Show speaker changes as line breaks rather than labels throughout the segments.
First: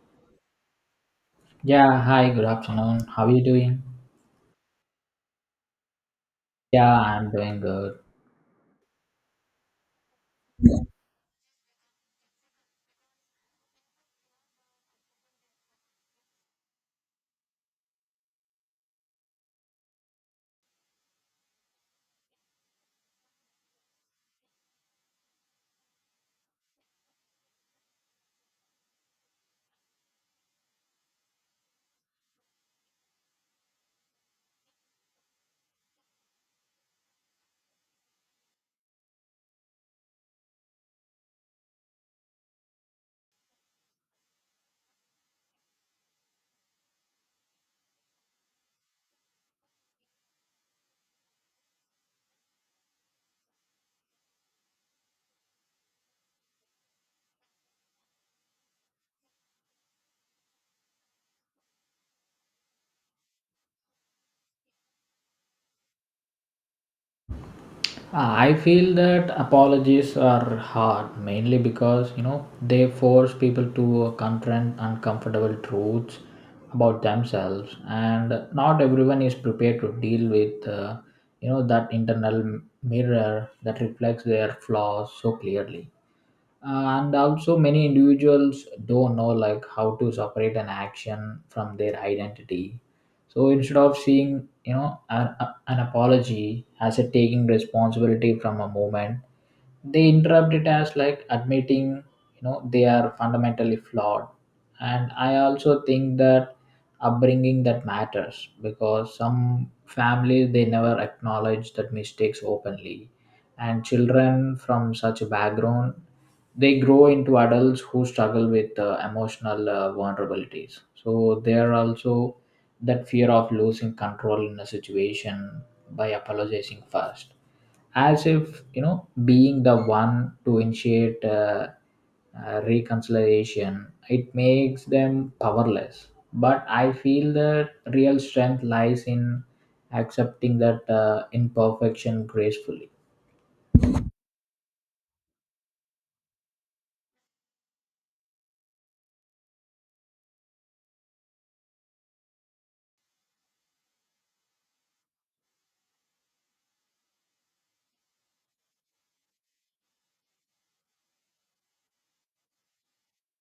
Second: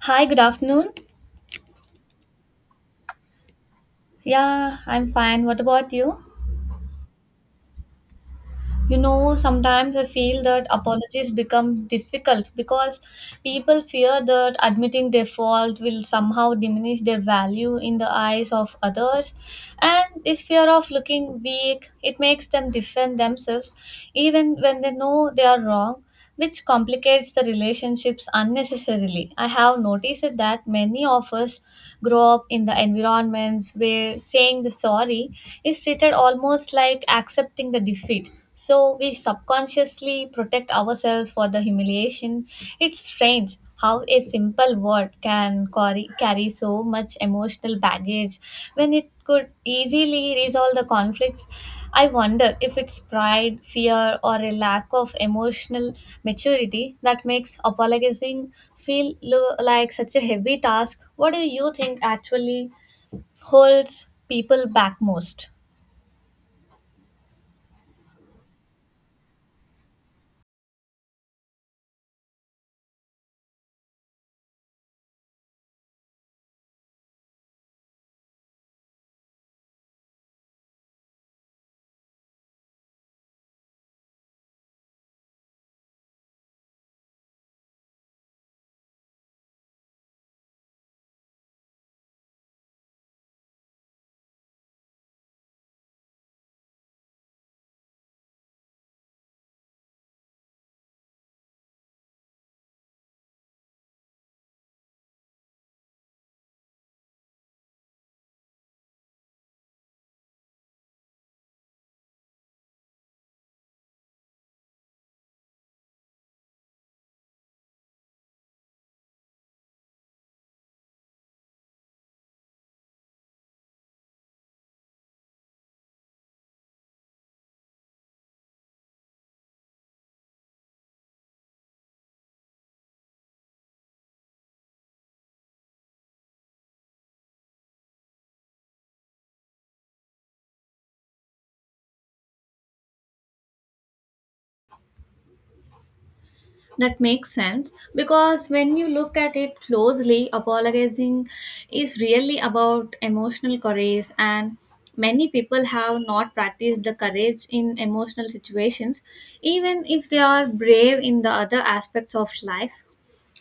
Hi, good afternoon.
Yeah, hi, good afternoon. How are you doing?
Yeah, I'm fine. What about you?
Yeah, I'm doing good.
Sometimes I feel that
Uh,
apologies become difficult because people fear that admitting their fault will somehow diminish their value in the eyes of others. And this fear of looking weak, it makes them defend themselves even when they know they are wrong, which complicates the relationships unnecessarily. I have noticed that many of us grow up in the environments where saying the sorry is treated almost like accepting the defeat. So we subconsciously protect ourselves for the humiliation. It's strange how a simple word can carry so much emotional baggage when it could easily resolve the conflicts. I wonder if it's pride, fear, or a lack of emotional maturity that makes apologizing feel like such a heavy task. What do you think actually holds people back most?
I feel that apologies are hard mainly because you know they force people to confront uncomfortable truths about themselves, and not everyone is prepared to deal with you know that internal mirror that reflects their flaws so clearly. And also many individuals don't know like how to separate an action from their identity, so instead of seeing you know an apology as a taking responsibility from a moment, they interrupt it as like admitting you know they are fundamentally flawed. And I also think that upbringing that matters, because some families they never acknowledge that mistakes openly, and children from such a background they grow into adults who struggle with emotional vulnerabilities. So there are also that fear of losing control in a situation by apologizing first, as if you know being the one to initiate reconciliation it makes them powerless. But I feel that real strength lies in accepting that imperfection gracefully.
That makes sense because when you look at it closely, apologizing is really about emotional courage, and many people have not practiced the courage in emotional situations, even if they are brave in the other aspects of life.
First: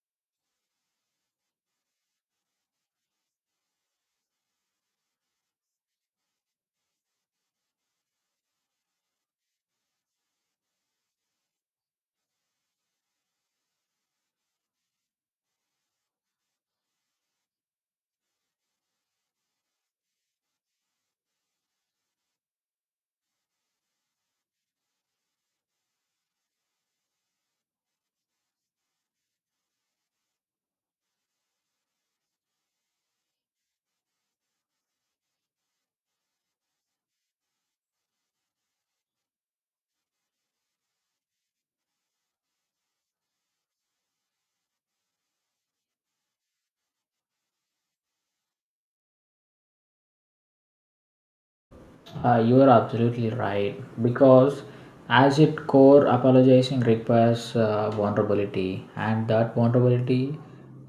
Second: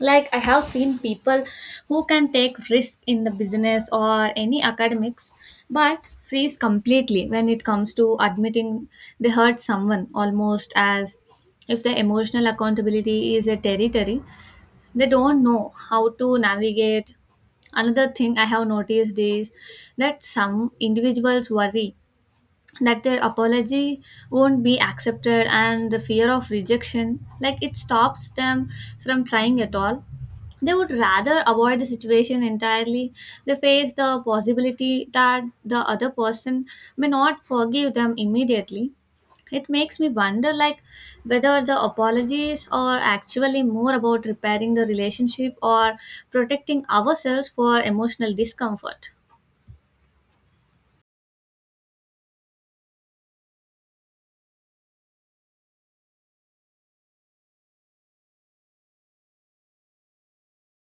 Like, I have seen people who can take risk in the business or any academics, but freeze completely when it comes to admitting they hurt someone, almost as if the emotional accountability is a territory they don't know how to navigate. Another thing I have noticed is that some individuals worry that their apology won't be accepted, and the fear of rejection, like, it stops them from trying at all. They would rather avoid the situation entirely. They face the possibility that the other person may not forgive them immediately. It makes me wonder, like, whether the apologies are actually more about repairing the relationship or protecting ourselves for emotional discomfort.
You are absolutely right, because as its core apologizing requires vulnerability, and that vulnerability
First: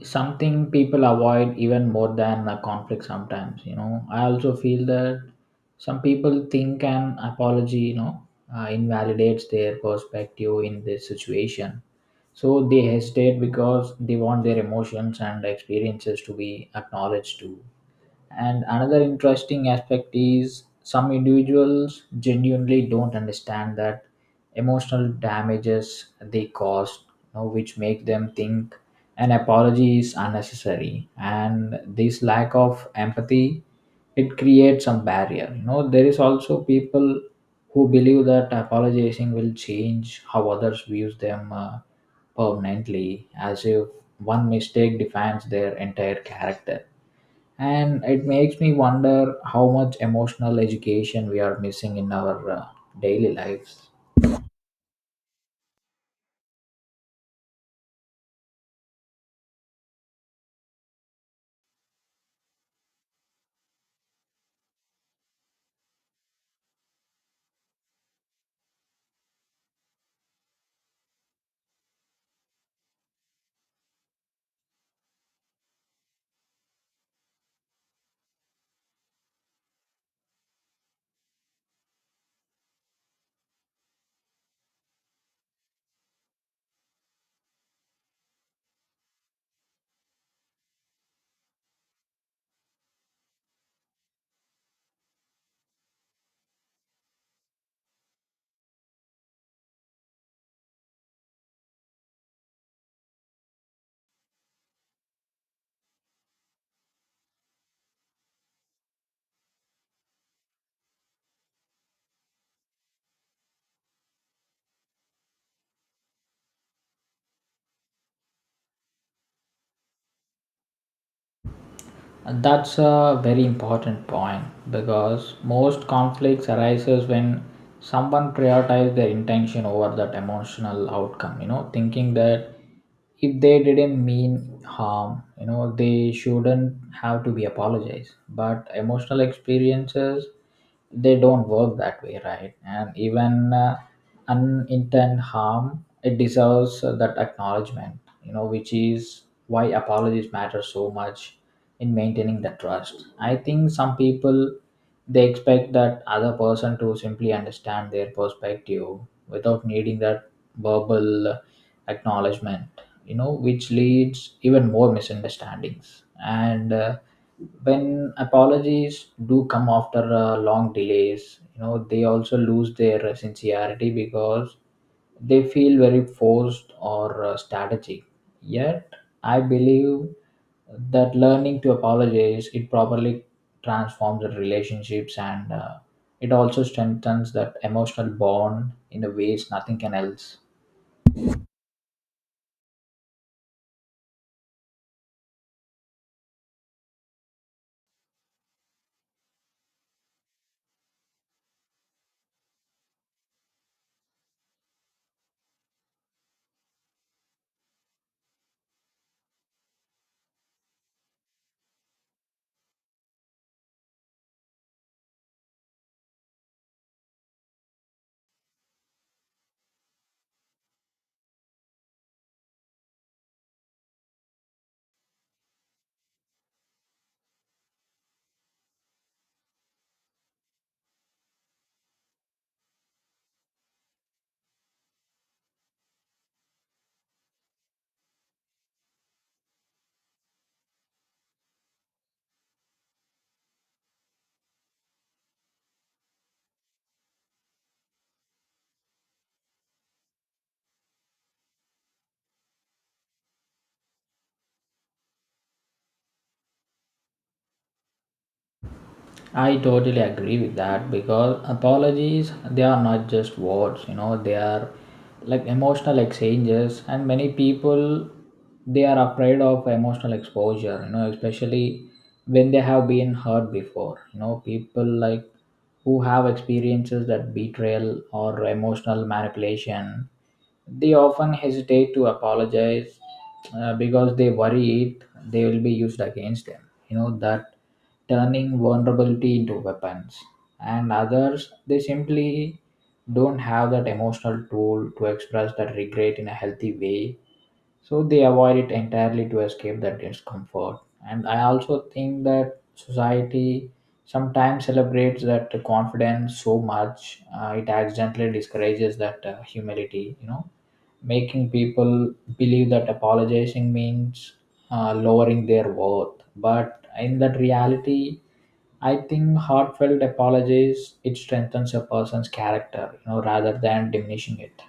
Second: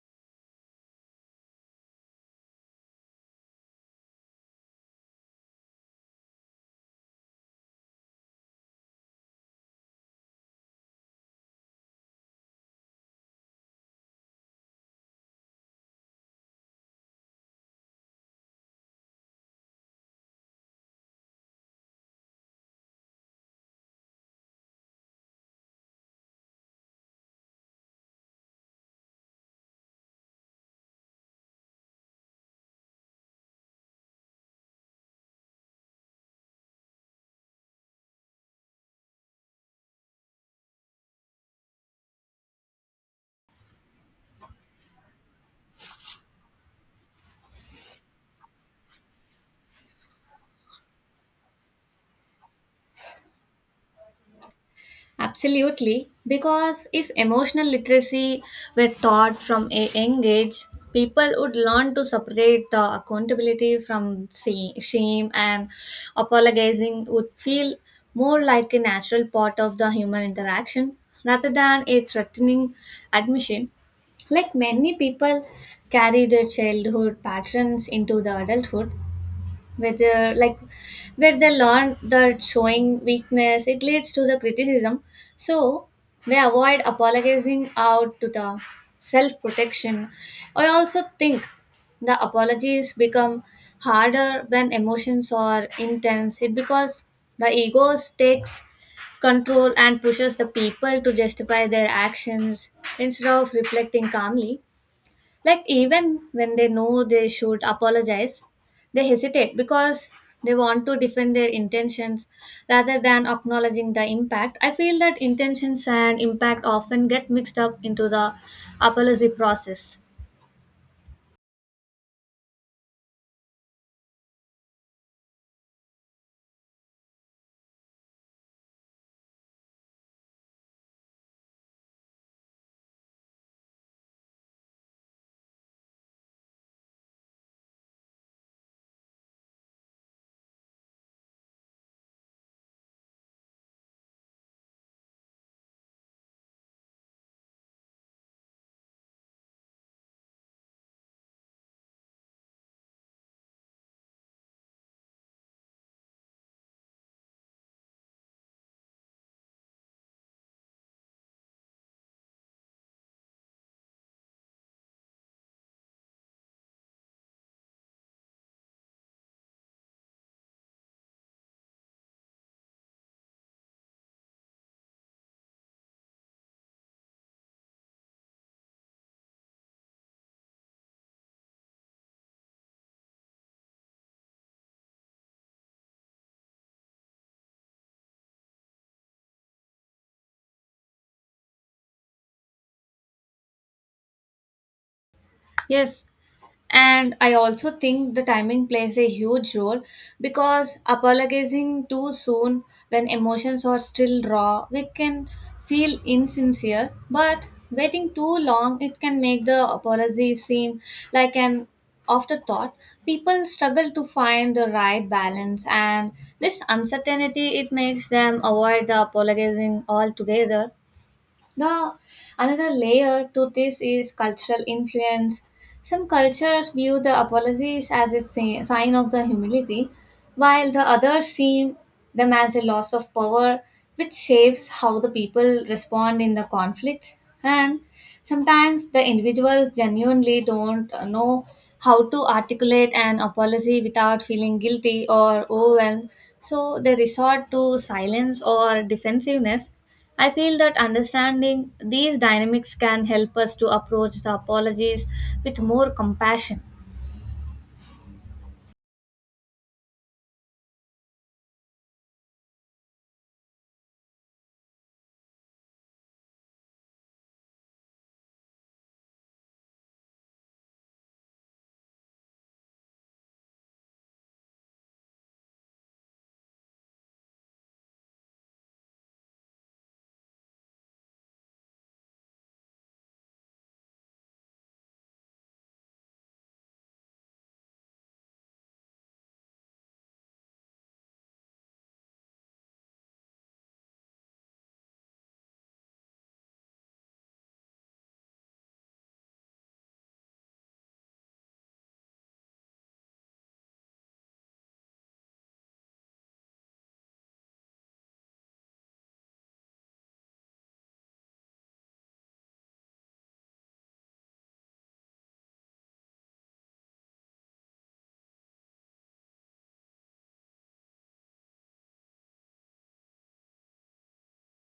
is something people avoid even more than a conflict sometimes. You know I also feel that some people think an apology you know invalidates their perspective in this situation, so they hesitate because they want their emotions and experiences to be acknowledged too. And another interesting aspect is some individuals genuinely don't understand that emotional damages they cause, you know, which make them think an apology is unnecessary. And this lack of empathy it creates some barrier. You know, there is also people who believe that apologizing will change how others views them permanently, as if one mistake defines their entire character, and it makes me wonder how much emotional education we are missing in our daily lives.
Absolutely, because if emotional literacy were taught from a young age, people would learn to separate the accountability from shame, and apologizing would feel more like a natural part of the human interaction rather than a threatening admission. Like, many people carry their childhood patterns into the adulthood, whether like where they learn that showing weakness it leads to the criticism, so they avoid apologizing out to the self-protection. I also think the apologies become harder when emotions are intense, it because the ego takes control and pushes the people to justify their actions instead of reflecting calmly. Like, even when they know they should apologize, they hesitate because they want to defend their intentions rather than acknowledging the impact. I feel that intentions and impact often get mixed up into the apology process.
And that's a very important point, because most conflicts arises when someone prioritizes their intention over that emotional outcome, you know, thinking that if they didn't mean harm, you know, they shouldn't have to be apologized. But emotional experiences they don't work that way, right? And even unintended harm, it deserves that acknowledgement, you know, which is why apologies matter so much in maintaining the trust. I think some people they expect that other person to simply understand their perspective without needing that verbal acknowledgement, you know, which leads even more misunderstandings. And when apologies do come after long delays, you know, they also lose their sincerity because they feel very forced or strategic. Yet, I believe that learning to apologize it properly transforms the relationships, and it also strengthens that emotional bond in a ways nothing can else.
Yes, and I also think the timing plays a huge role because apologizing too soon when emotions are still raw, we can feel insincere, but waiting too long, it can make the apology seem like an afterthought. People struggle to find the right balance, and this uncertainty it makes them avoid the apologizing altogether. The another layer to this is cultural influence. Some cultures view the apologies as a sign of the humility, while the others see them as a loss of power, which shapes how the people respond in the conflict. And sometimes the individuals genuinely don't know how to articulate an apology without feeling guilty or overwhelmed, so they resort to silence or defensiveness. I feel that understanding these dynamics can help us to approach the apologies with more compassion.
I totally agree with that, because apologies they are not just words, you know, they are like emotional exchanges, and many people they are afraid of emotional exposure, you know, especially when they have been hurt before. You know, people like who have experiences that betrayal or emotional manipulation they often hesitate to apologize because they worry it they will be used against them. You know that turning vulnerability into weapons. And others, they simply don't have that emotional tool to express that regret in a healthy way, so they avoid it entirely to escape that discomfort. And I also think that society sometimes celebrates that confidence so much, it accidentally discourages that humility, you know, making people believe that apologizing means lowering their worth. But in that reality, I think heartfelt apologies it strengthens a person's character, you know, rather than diminishing it.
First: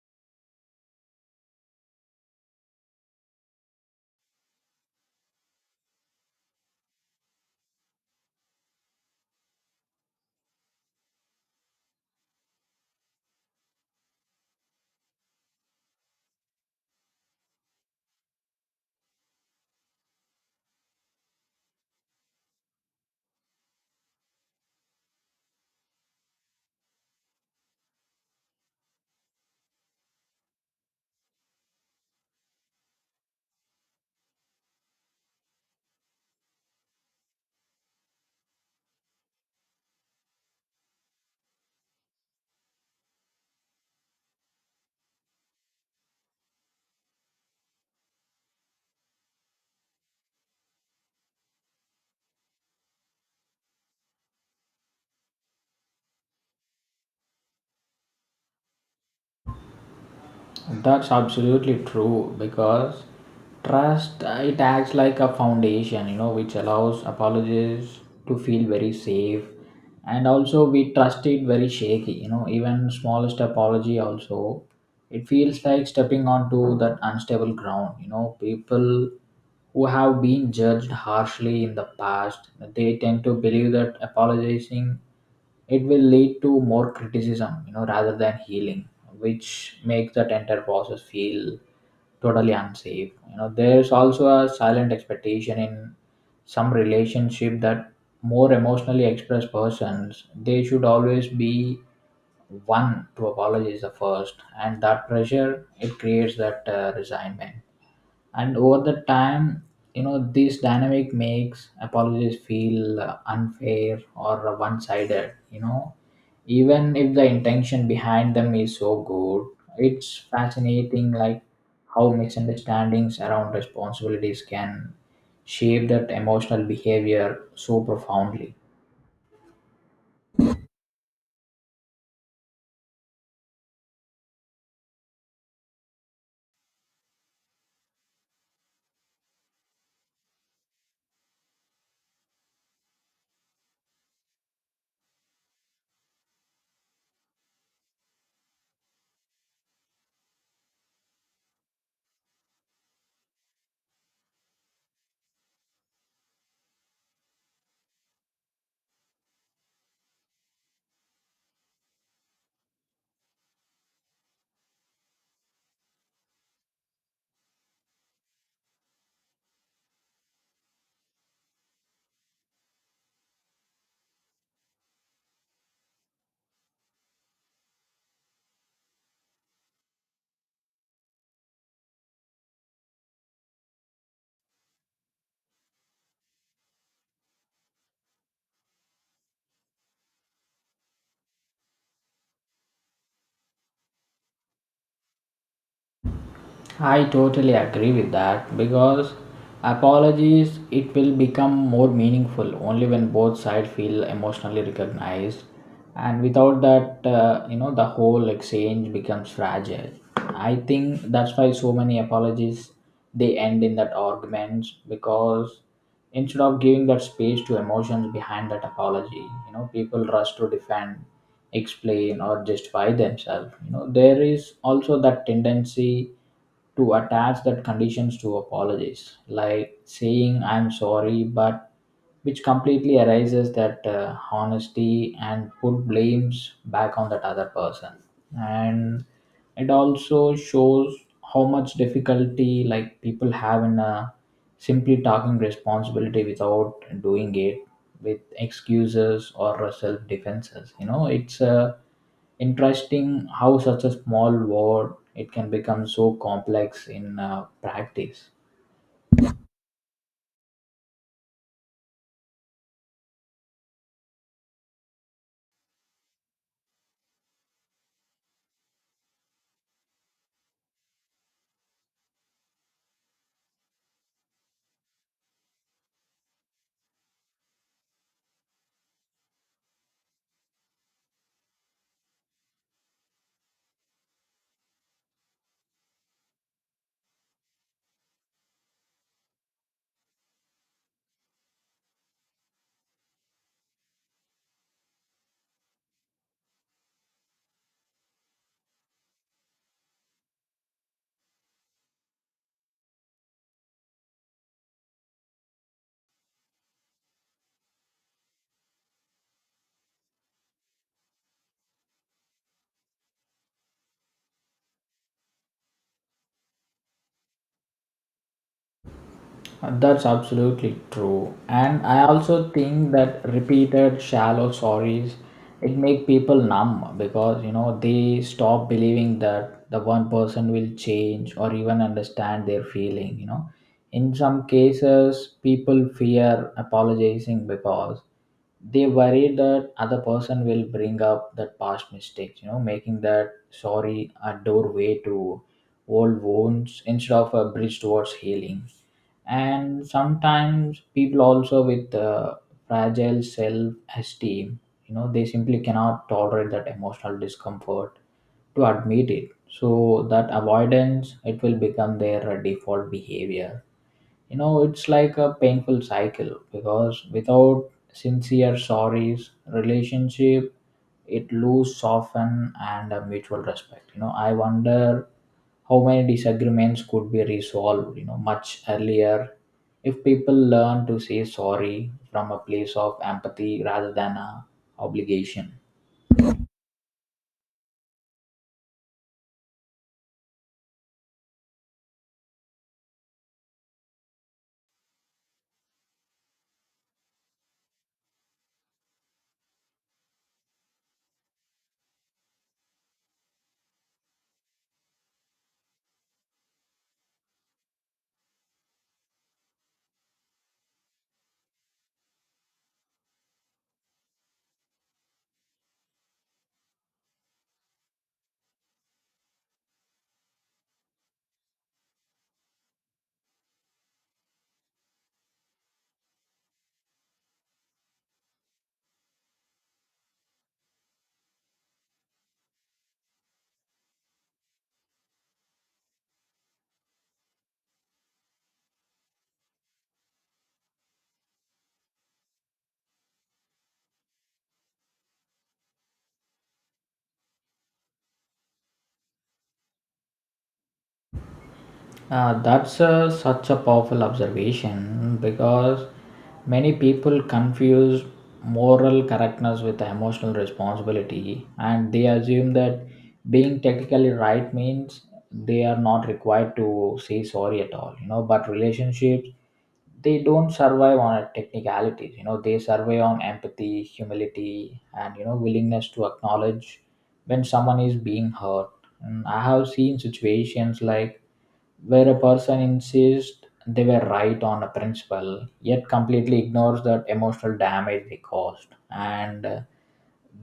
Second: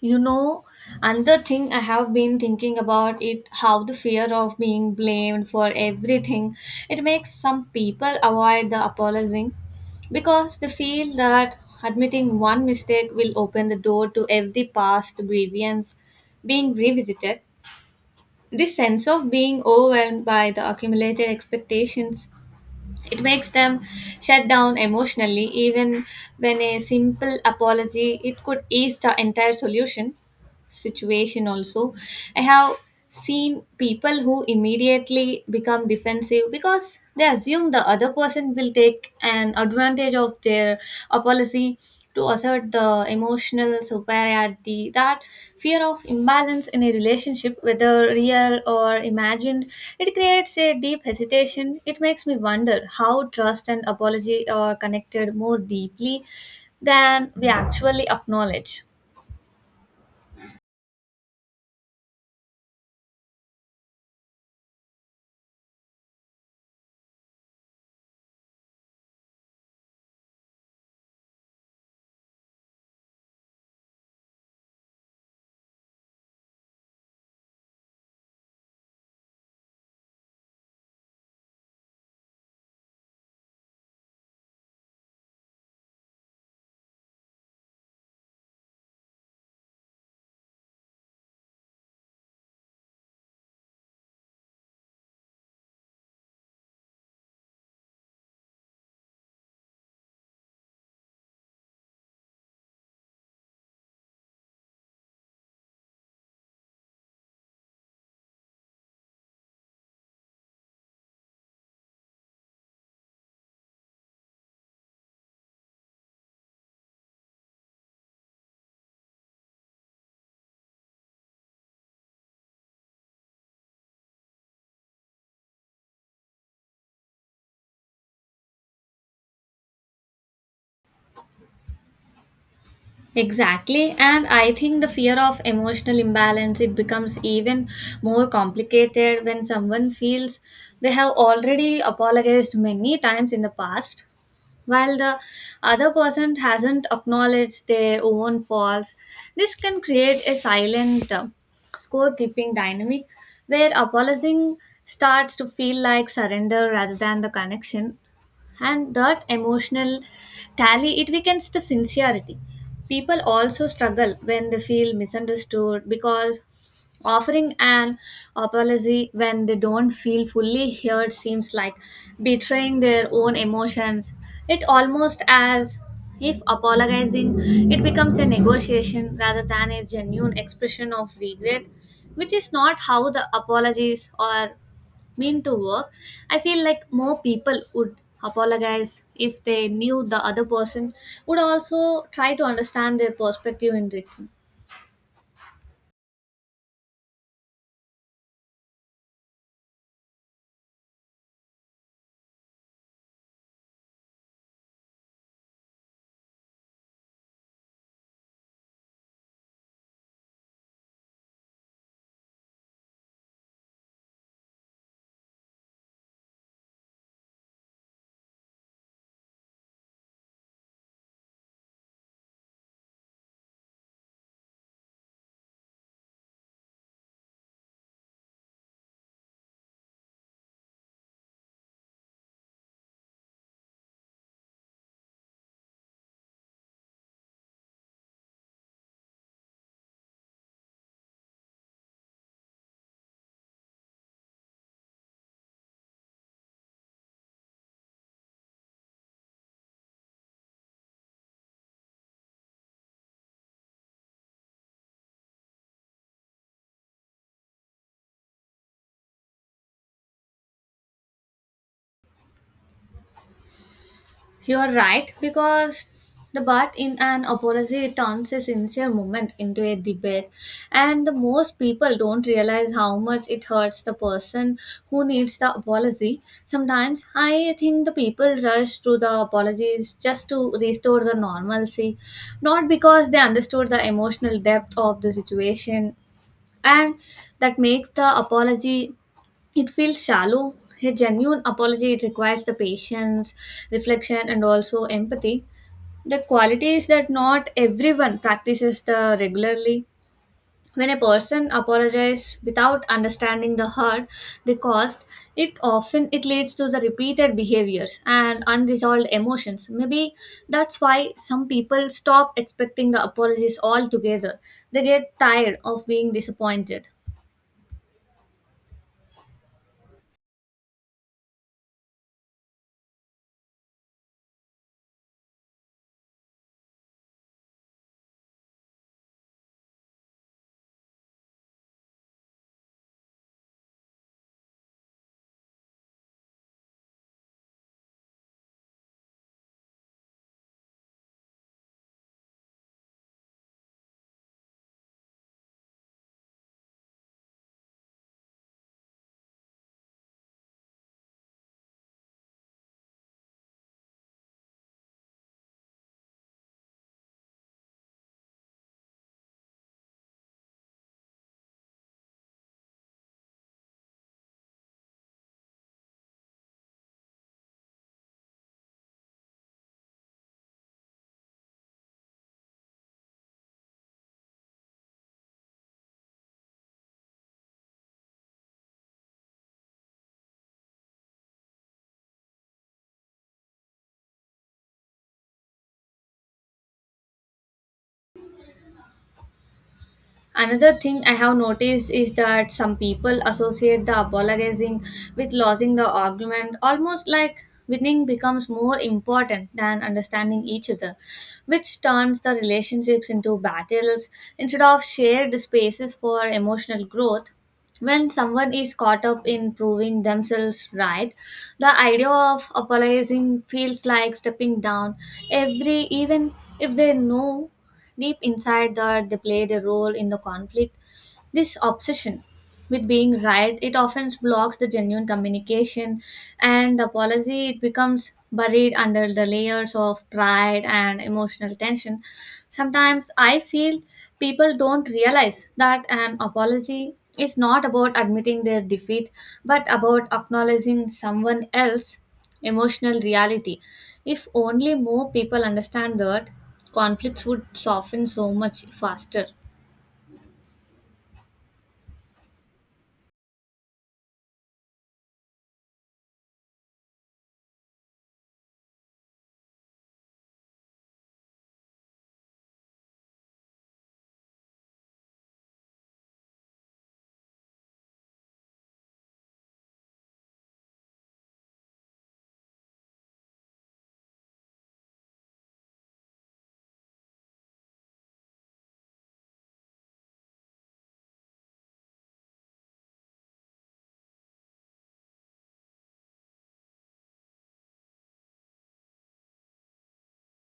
You know, another thing I have been thinking about, it how the fear of being blamed for everything, it makes some people avoid the apologizing because they feel that admitting one mistake will open the door to every past grievance being revisited. This sense of being overwhelmed by the accumulated expectations, it makes them shut down emotionally even when a simple apology it could ease the entire solution situation. Also, I have seen people who immediately become defensive because they assume the other person will take an advantage of their apology to assert the emotional superiority. That fear of imbalance in a relationship, whether real or imagined, it creates a deep hesitation. It makes me wonder how trust and apology are connected more deeply than we actually acknowledge.
That's absolutely true, because trust it acts like a foundation, you know, which allows apologists to feel very safe, and also we trust it very shaky, you know, even smallest apology also, it feels like stepping onto that unstable ground. You know, people who have been judged harshly in the past, they tend to believe that apologizing it will lead to more criticism, you know, rather than healing, which makes that entire process feel totally unsafe. You know there's also a silent expectation in some relationship that more emotionally expressed persons they should always be one to apologize the first, and that pressure it creates that resignment. And over the time, you know, this dynamic makes apologies feel unfair or one sided, you know, even if the intention behind them is so good. It's fascinating like how misunderstandings around responsibilities can shape that emotional behavior so profoundly.
Exactly, and I think the fear of emotional imbalance it becomes even more complicated when someone feels they have already apologized many times in the past while the other person hasn't acknowledged their own faults. This can create a silent scorekeeping dynamic where apologizing starts to feel like surrender rather than the connection, and that emotional tally it weakens the sincerity. People also struggle when they feel misunderstood because offering an apology when they don't feel fully heard seems like betraying their own emotions. It almost as if apologizing it becomes a negotiation rather than a genuine expression of regret, which is not how the apologies are mean to work. I feel like more people would apologize if they knew the other person would also try to understand their perspective in return.
I totally agree with that, because apologies it will become more meaningful only when both sides feel emotionally recognized, and without that you know, the whole exchange becomes fragile. I think that's why so many apologies they end in that arguments, because instead of giving that space to emotions behind that apology, you know, people rush to defend, explain or justify themselves. You know there is also that tendency to attach that conditions to apologies, like saying I'm sorry but, which completely arises that honesty and put blames back on that other person. And it also shows how much difficulty like people have in simply talking responsibility without doing it with excuses or self defenses. You know, it's interesting how such a small word it can become so complex in practice.
You're right, because the but in an apology turns a sincere moment into a debate, and the most people don't realize how much it hurts the person who needs the apology. Sometimes I think the people rush through the apologies just to restore the normalcy, not because they understood the emotional depth of the situation, and that makes the apology it feels shallow. A genuine apology it requires the patience, reflection, and also empathy. The qualities that not everyone practices the regularly. When a person apologizes without understanding the hurt, the cost, it often it leads to the repeated behaviors and unresolved emotions. Maybe that's why some people stop expecting the apologies altogether. They get tired of being disappointed.
That's absolutely true. And I also think that repeated shallow sorries it make people numb, because you know they stop believing that the one person will change or even understand their feeling, you know. In some cases people fear apologizing because they worry that other person will bring up that past mistakes, you know, making that sorry a doorway to old wounds instead of a bridge towards healing. And sometimes people also with fragile self-esteem, you know, they simply cannot tolerate that emotional discomfort to admit it, so that avoidance it will become their default behavior. You know it's like a painful cycle, because without sincere sorries relationship it lose soften and a mutual respect. You know I wonder how many disagreements could be resolved, you know, much earlier if people learn to say sorry from a place of empathy rather than a obligation.
Another thing I have noticed is that some people associate the apologizing with losing the argument, almost like winning becomes more important than understanding each other, which turns the relationships into battles instead of shared spaces for emotional growth. When someone is caught up in proving themselves right, the idea of apologizing feels like stepping down, even if they know deep inside that they played a role in the conflict. This obsession with being right, it often blocks the genuine communication, and the apology it becomes buried under the layers of pride and emotional tension. Sometimes I feel people don't realize that an apology is not about admitting their defeat but about acknowledging someone else's emotional reality. If only more people understand that, conflicts would soften so much faster.
That's such a powerful observation, because many people confuse moral correctness with emotional responsibility, and they assume that being technically right means they are not required to say sorry at all. You know, but relationships they don't survive on technicalities. You know they survive on empathy, humility, and you know willingness to acknowledge when someone is being hurt. And I have seen situations like where a person insists they were right on a principle, yet completely ignores that emotional damage they caused, and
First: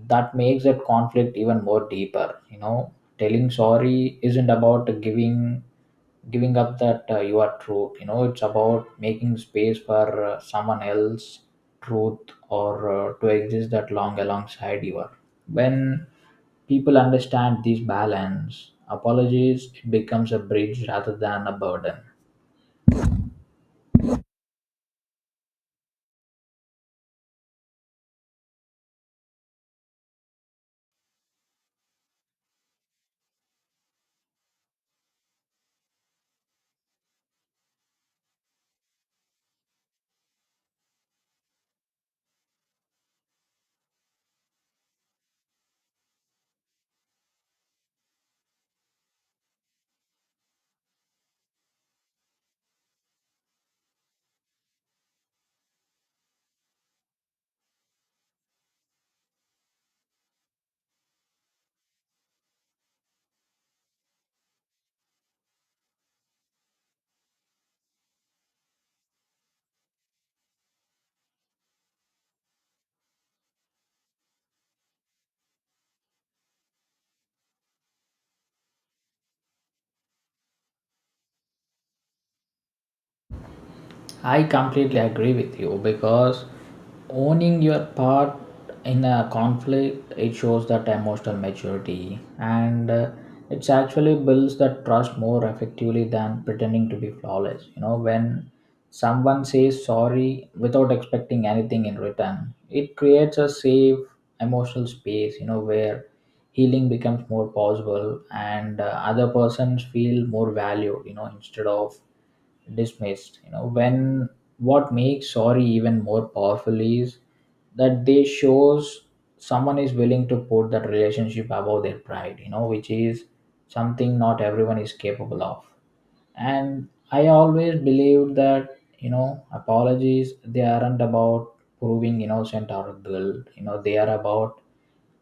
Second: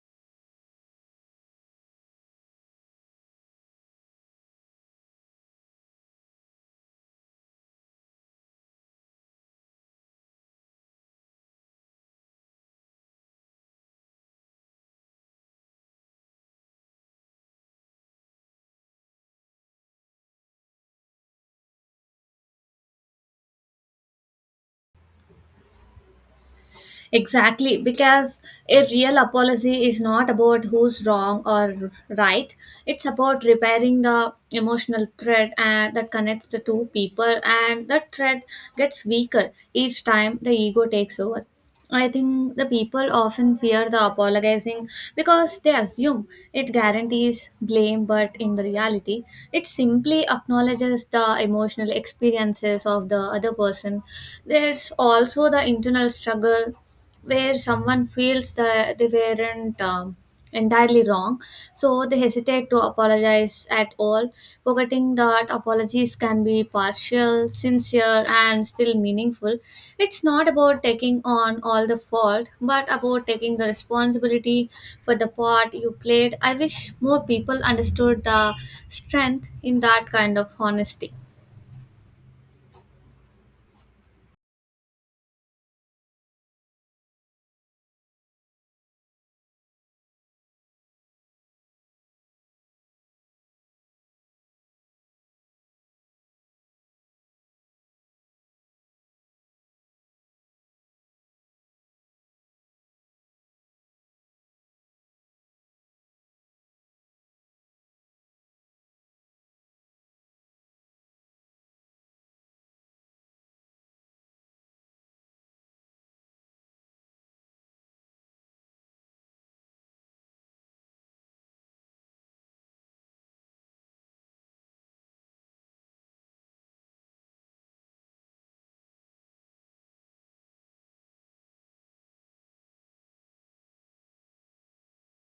that makes that conflict even more deeper. You know, telling sorry isn't about giving up that you are truth. You know it's about making space for someone else truth, or to exist that long alongside your. When people understand this balance, apologies it becomes a bridge rather than a burden.
Exactly, because a real apology is not about who's wrong or right. It's about repairing the emotional thread and that connects the two people, and that thread gets weaker each time the ego takes over. I think the people often fear the apologizing because they assume it guarantees blame, but in the reality, it simply acknowledges the emotional experiences of the other person. There's also the internal struggle where someone feels that they weren't entirely wrong, so they hesitate to apologize at all, forgetting that apologies can be partial, sincere, and still meaningful. It's not about taking on all the fault, but about taking the responsibility for the part you played. I wish more people understood the strength in that kind of honesty.
I completely agree with you, because owning your part in a conflict it shows that emotional maturity, and it's actually builds that trust more effectively than pretending to be flawless. You know, when someone says sorry without expecting anything in return, it creates a safe emotional space. You know where healing becomes more possible, and other persons feel more valued. You know, instead of dismissed. You know when what makes sorry even more powerful is that they shows someone is willing to put that relationship above their pride, you know, which is something not everyone is capable of. And I always believed that you know apologies they aren't about proving innocent or guilt. You know they are about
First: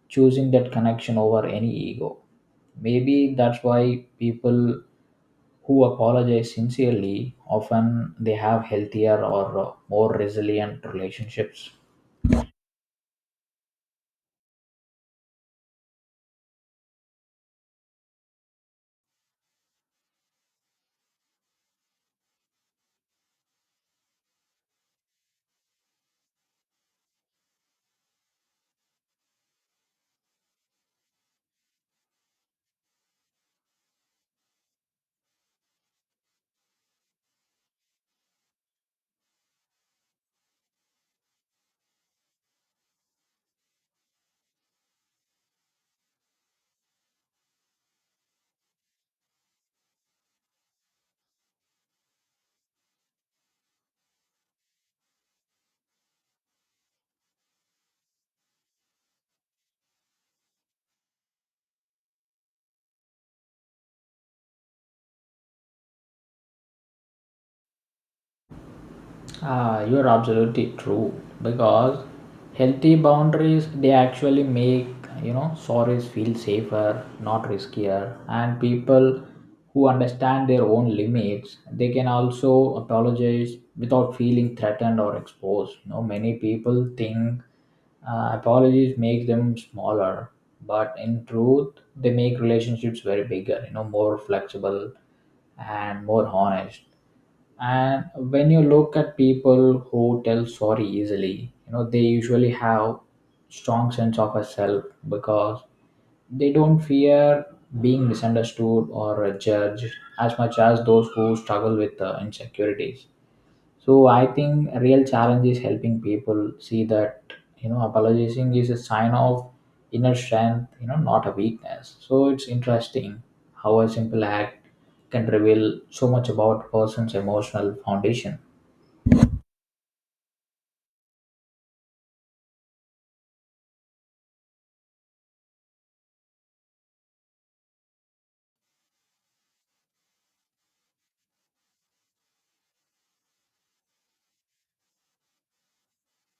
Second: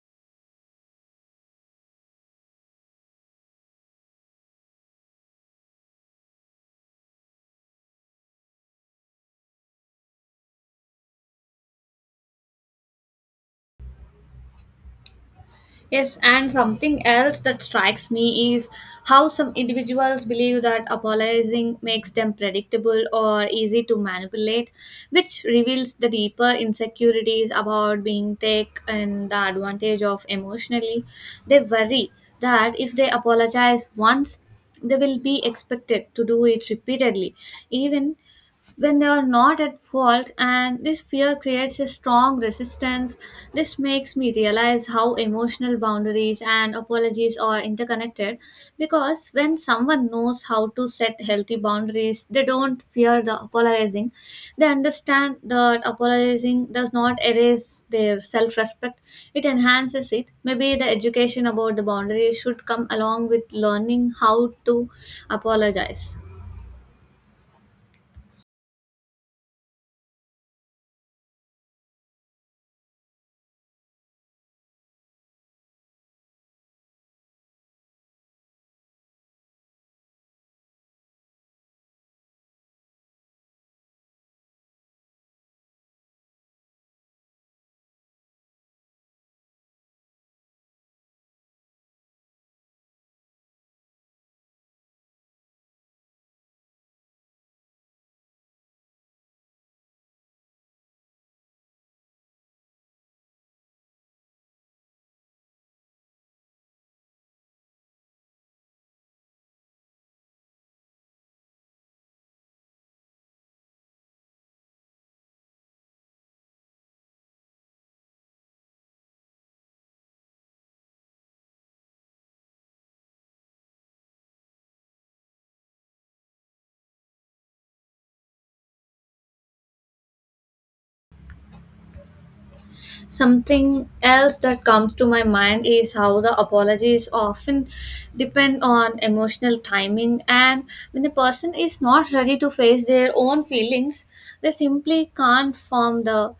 choosing that connection over any ego. Maybe that's why people who apologize sincerely often they have healthier or more resilient relationships.
Yes, and something else that strikes me is how some individuals believe that apologizing makes them predictable or easy to manipulate, which reveals the deeper insecurities about being taken the advantage of emotionally. They worry that if they apologize once, they will be expected to do it repeatedly, even when they are not at fault, and this fear creates a strong resistance. This makes me realize how emotional boundaries and apologies are interconnected, because when someone knows how to set healthy boundaries they don't fear the apologizing. They understand that apologizing does not erase their self-respect, it enhances it. Maybe the education about the boundaries should come along with learning how to apologize.
Ah, you are absolutely true, because healthy boundaries they actually make you know stories feel safer, not riskier, and people who understand their own limits they can also apologize without feeling threatened or exposed. You know, many people think apologies make them smaller, but in truth, they make relationships very bigger. You know, more flexible and more honest. And when you look at people who tell sorry easily, you know, they usually have strong sense of a self, because they don't fear being misunderstood or judged as much as those who struggle with insecurities. So I think real challenge is helping people see that you know apologizing is a sign of inner strength, you know, not a weakness. So it's interesting how a simple act can reveal so much about a person's emotional foundation.
Something else that comes to my mind is how the apologies often depend on emotional timing, and when the person is not ready to face their own feelings, they simply can't form the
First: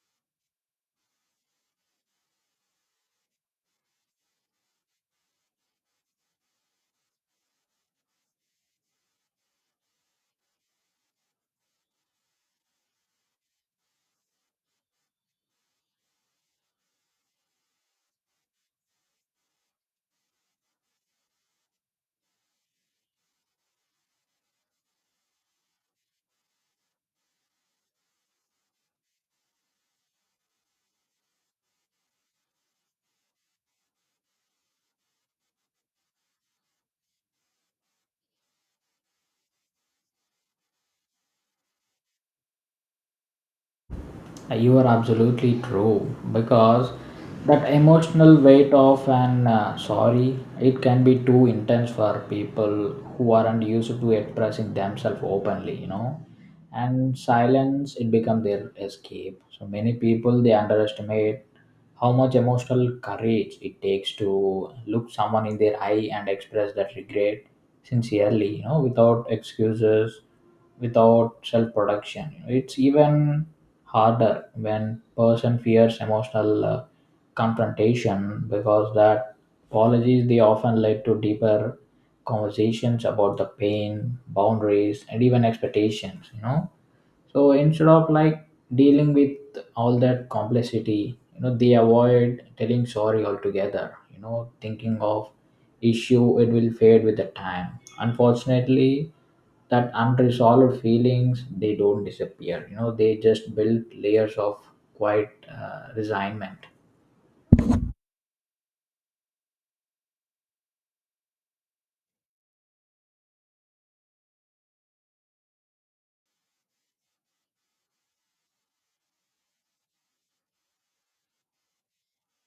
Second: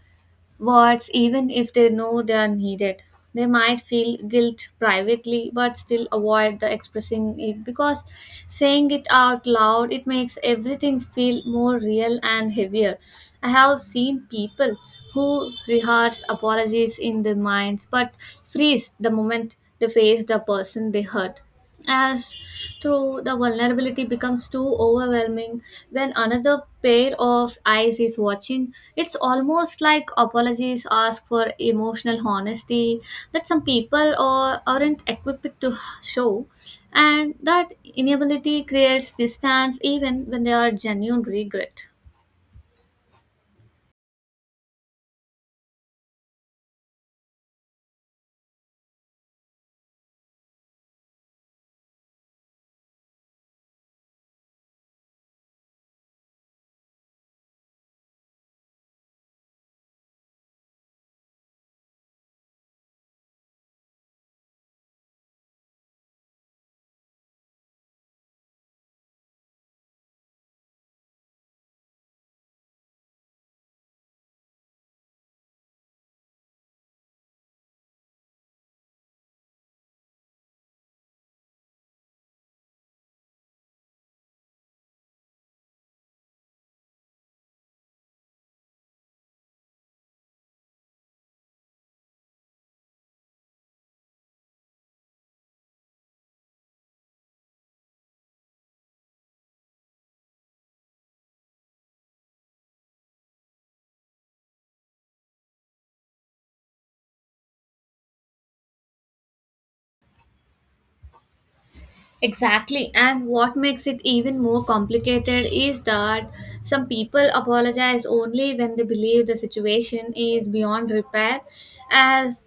words even if they know they are needed. They might feel guilt privately but still avoid the expressing it because saying it out loud it makes everything feel more real and heavier. I have seen people who rehearse apologies in their minds but freeze the moment they face the person they hurt. As through the vulnerability becomes too overwhelming when another pair of eyes is watching, it's almost like apologies ask for emotional honesty that some people aren't equipped to show, and that inability creates distance even when there are genuine regret.
Like, you are absolutely true, because that emotional weight of an sorry it can be too intense for people who aren't used to expressing themselves openly, you know. And silence it becomes their escape. So many people they underestimate how much emotional courage it takes to look someone in their eye and express that regret sincerely, without excuses, without self production. It's even harder when person fears emotional confrontation, because that apologies they often lead to deeper conversations about the pain, boundaries, and even expectations. So instead of dealing with all that complexity, they avoid telling sorry altogether, thinking of issue it will fade with the time. Unfortunately, that unresolved feelings they don't disappear. They just build layers of quiet resignment.
Exactly, and what makes it even more complicated is that some people apologize only when they believe the situation is beyond repair, as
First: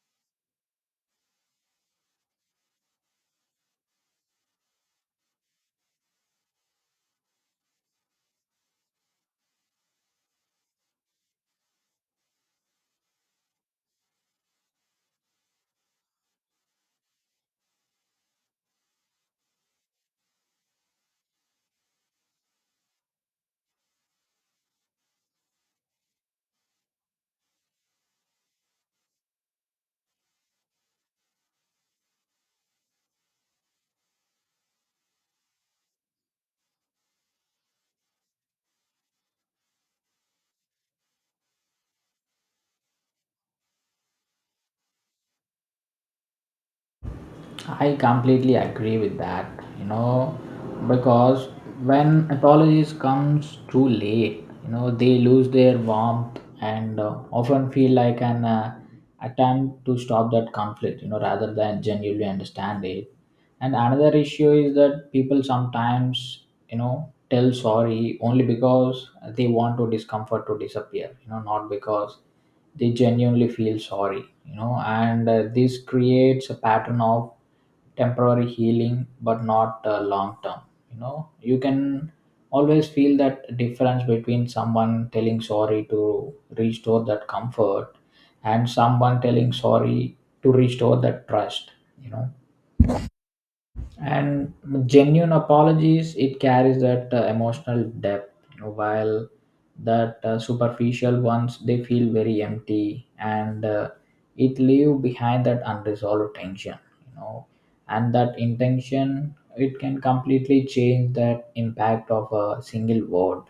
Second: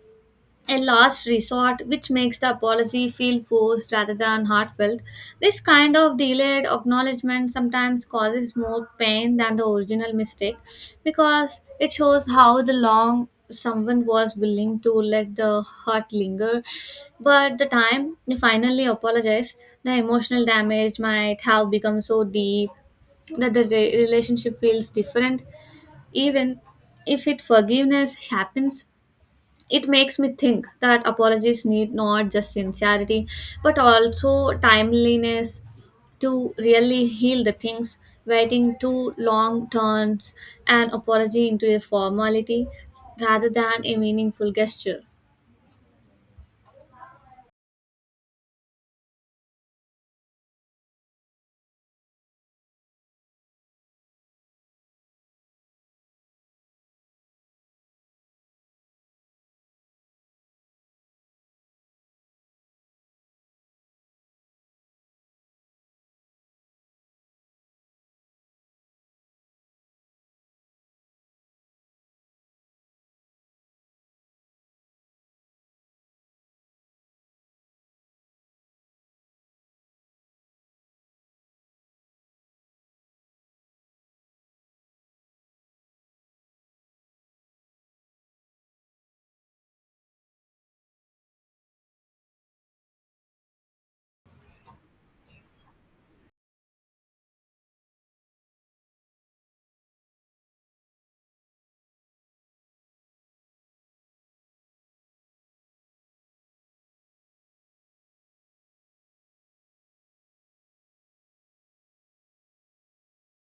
a last resort, which makes the apology feel forced rather than heartfelt. This kind of delayed acknowledgement sometimes causes more pain than the original mistake because it shows how the long someone was willing to let the hurt linger. But the time they finally apologize, the emotional damage might have become so deep that the relationship feels different, even if it forgiveness happens. It makes me think that apologies need not just sincerity but also timeliness to really heal the things. Waiting too long turns an apology into a formality rather than a meaningful gesture.
I completely agree with that, you know, because when apologies comes too late, they lose their warmth and often feel like an attempt to stop that conflict, rather than genuinely understand it. And another issue is that people sometimes, tell sorry only because they want to discomfort to disappear, not because they genuinely feel sorry. You know and This creates a pattern of temporary healing but not long term. You can always feel that difference between someone telling sorry to restore that comfort and someone telling sorry to restore that trust. you know and genuine apologies it carries that emotional depth, while that superficial ones they feel very empty, and it leave behind that unresolved tension. you know and that intention it can completely change that impact of a single word.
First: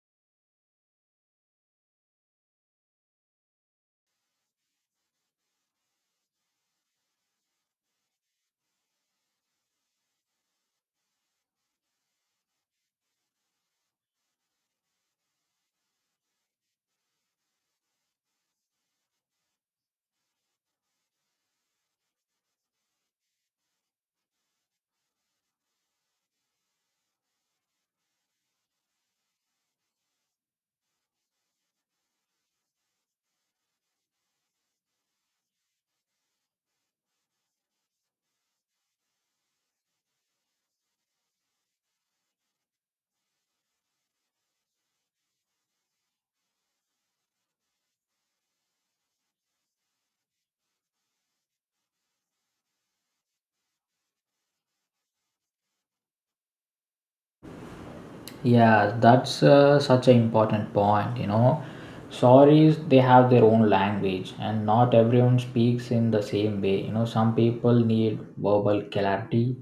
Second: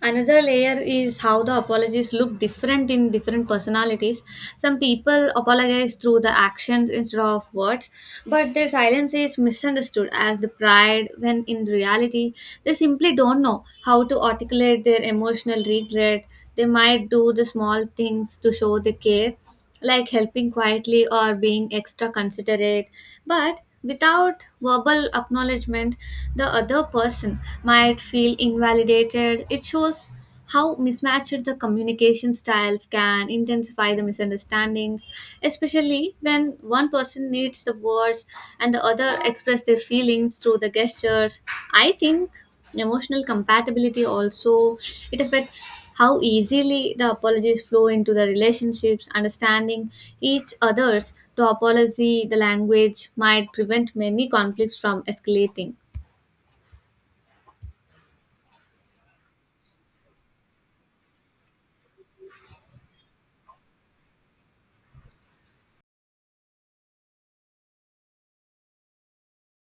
Another layer is how the apologies look different in different personalities. Some people apologize through the actions instead of words, but their silence is misunderstood as the pride when in reality they simply don't know how to articulate their emotional regret. They might do the small things to show they care, like helping quietly or being extra considerate, but without verbal acknowledgement, the other person might feel invalidated. It shows how mismatched the communication styles can intensify the misunderstandings, especially when one person needs the words and the other express their feelings through the gestures. I think emotional compatibility also it affects how easily the apologies flow into the relationships. Understanding each other's the apology, the language might prevent many conflicts from escalating.
Yeah, that's such an important point, you know. Saudis, they have their own language, and not everyone speaks in the same way. You know, some people need verbal clarity,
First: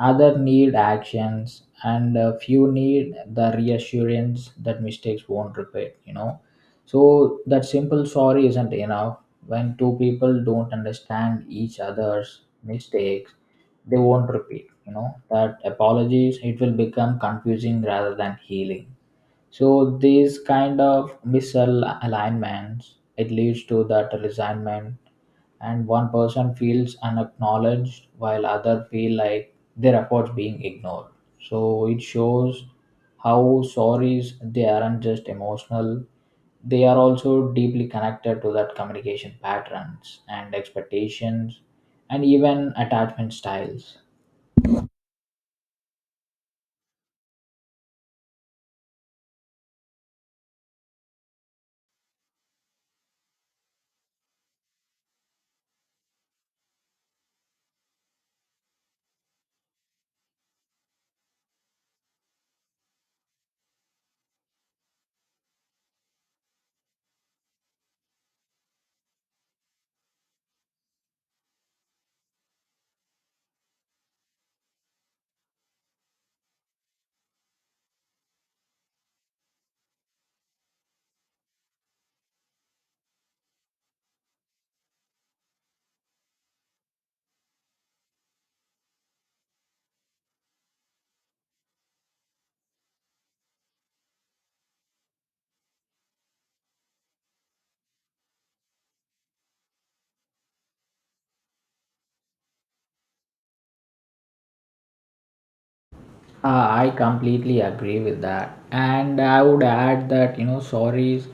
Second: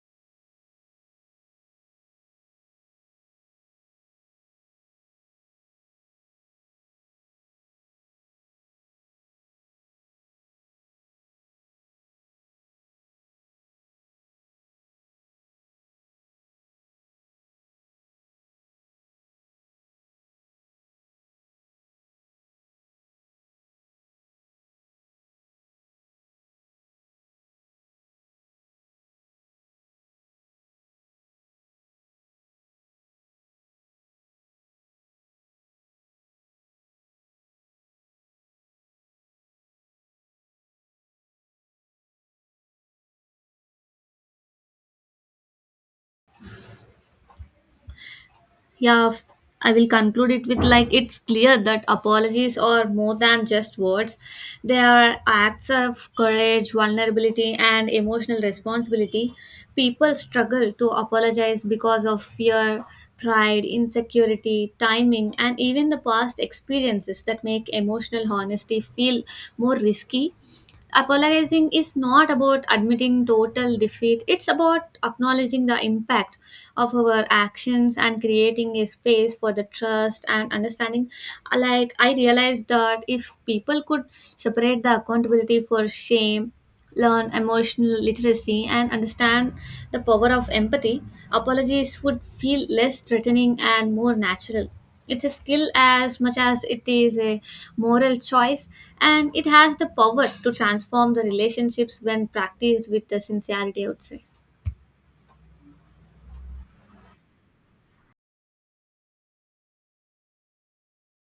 other need actions, and a few need the reassurance that mistakes won't repeat, you know. So, that simple sorry isn't enough. When two people don't understand each other's mistakes, they won't repeat. That apologies it will become confusing rather than healing. So these kind of misalignments it leads to that resignment, and one person feels unacknowledged while other feel like their efforts being ignored. So it shows how sorries they aren't just emotional, they are also deeply connected to that communication patterns and expectations, and even attachment styles.
Yeah, I will conclude it with like it's clear that apologies are more than just words. They are acts of courage, vulnerability, and emotional responsibility. People struggle to apologize because of fear, pride, insecurity, timing, and even the past experiences that make emotional honesty feel more risky. Apologizing is not about admitting total defeat, it's about acknowledging the impact of our actions and creating a space for the trust and understanding. Like, I realized that if people could separate the accountability for shame, learn emotional literacy, and understand the power of empathy, apologies would feel less threatening and more natural. It's a skill as much as it is a moral choice, and it has the power to transform the relationships when practiced with the sincerity, I would say.
I completely agree with that. And I would add that, you know, sorries,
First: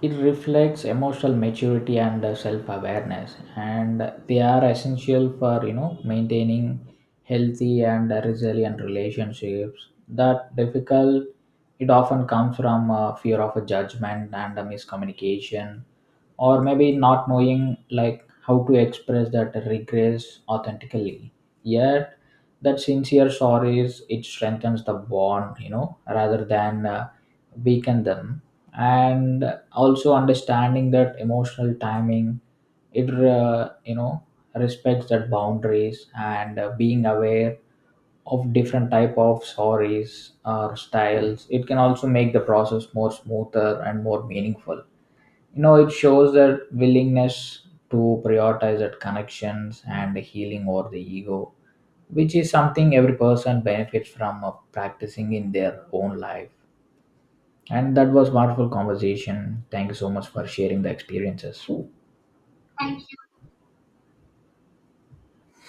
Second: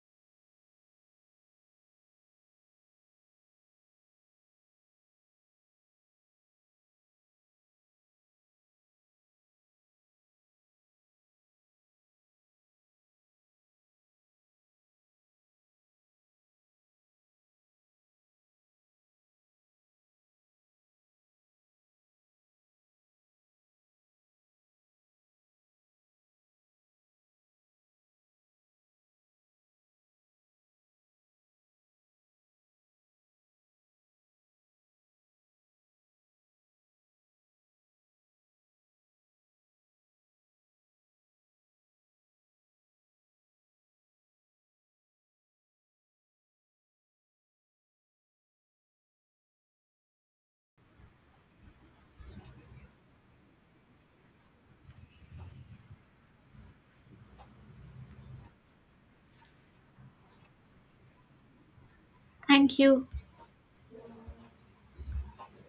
it reflects emotional maturity and self awareness. And they are essential for, you know, maintaining healthy and resilient relationships. That difficult, it often comes from fear of a judgment and a miscommunication, or maybe not knowing, like, how to express that regrets authentically. Yet, that sincere sorries it strengthens the bond, rather than weaken them. And also, understanding that emotional timing, it respects that boundaries, and being aware of different type of sorries or styles it can also make the process more smoother and more meaningful. It shows that willingness to prioritize that connections and healing over the ego, which is something every person benefits from practicing in their own life. And that was wonderful conversation. Thank you so much for sharing the experiences.
Thank you.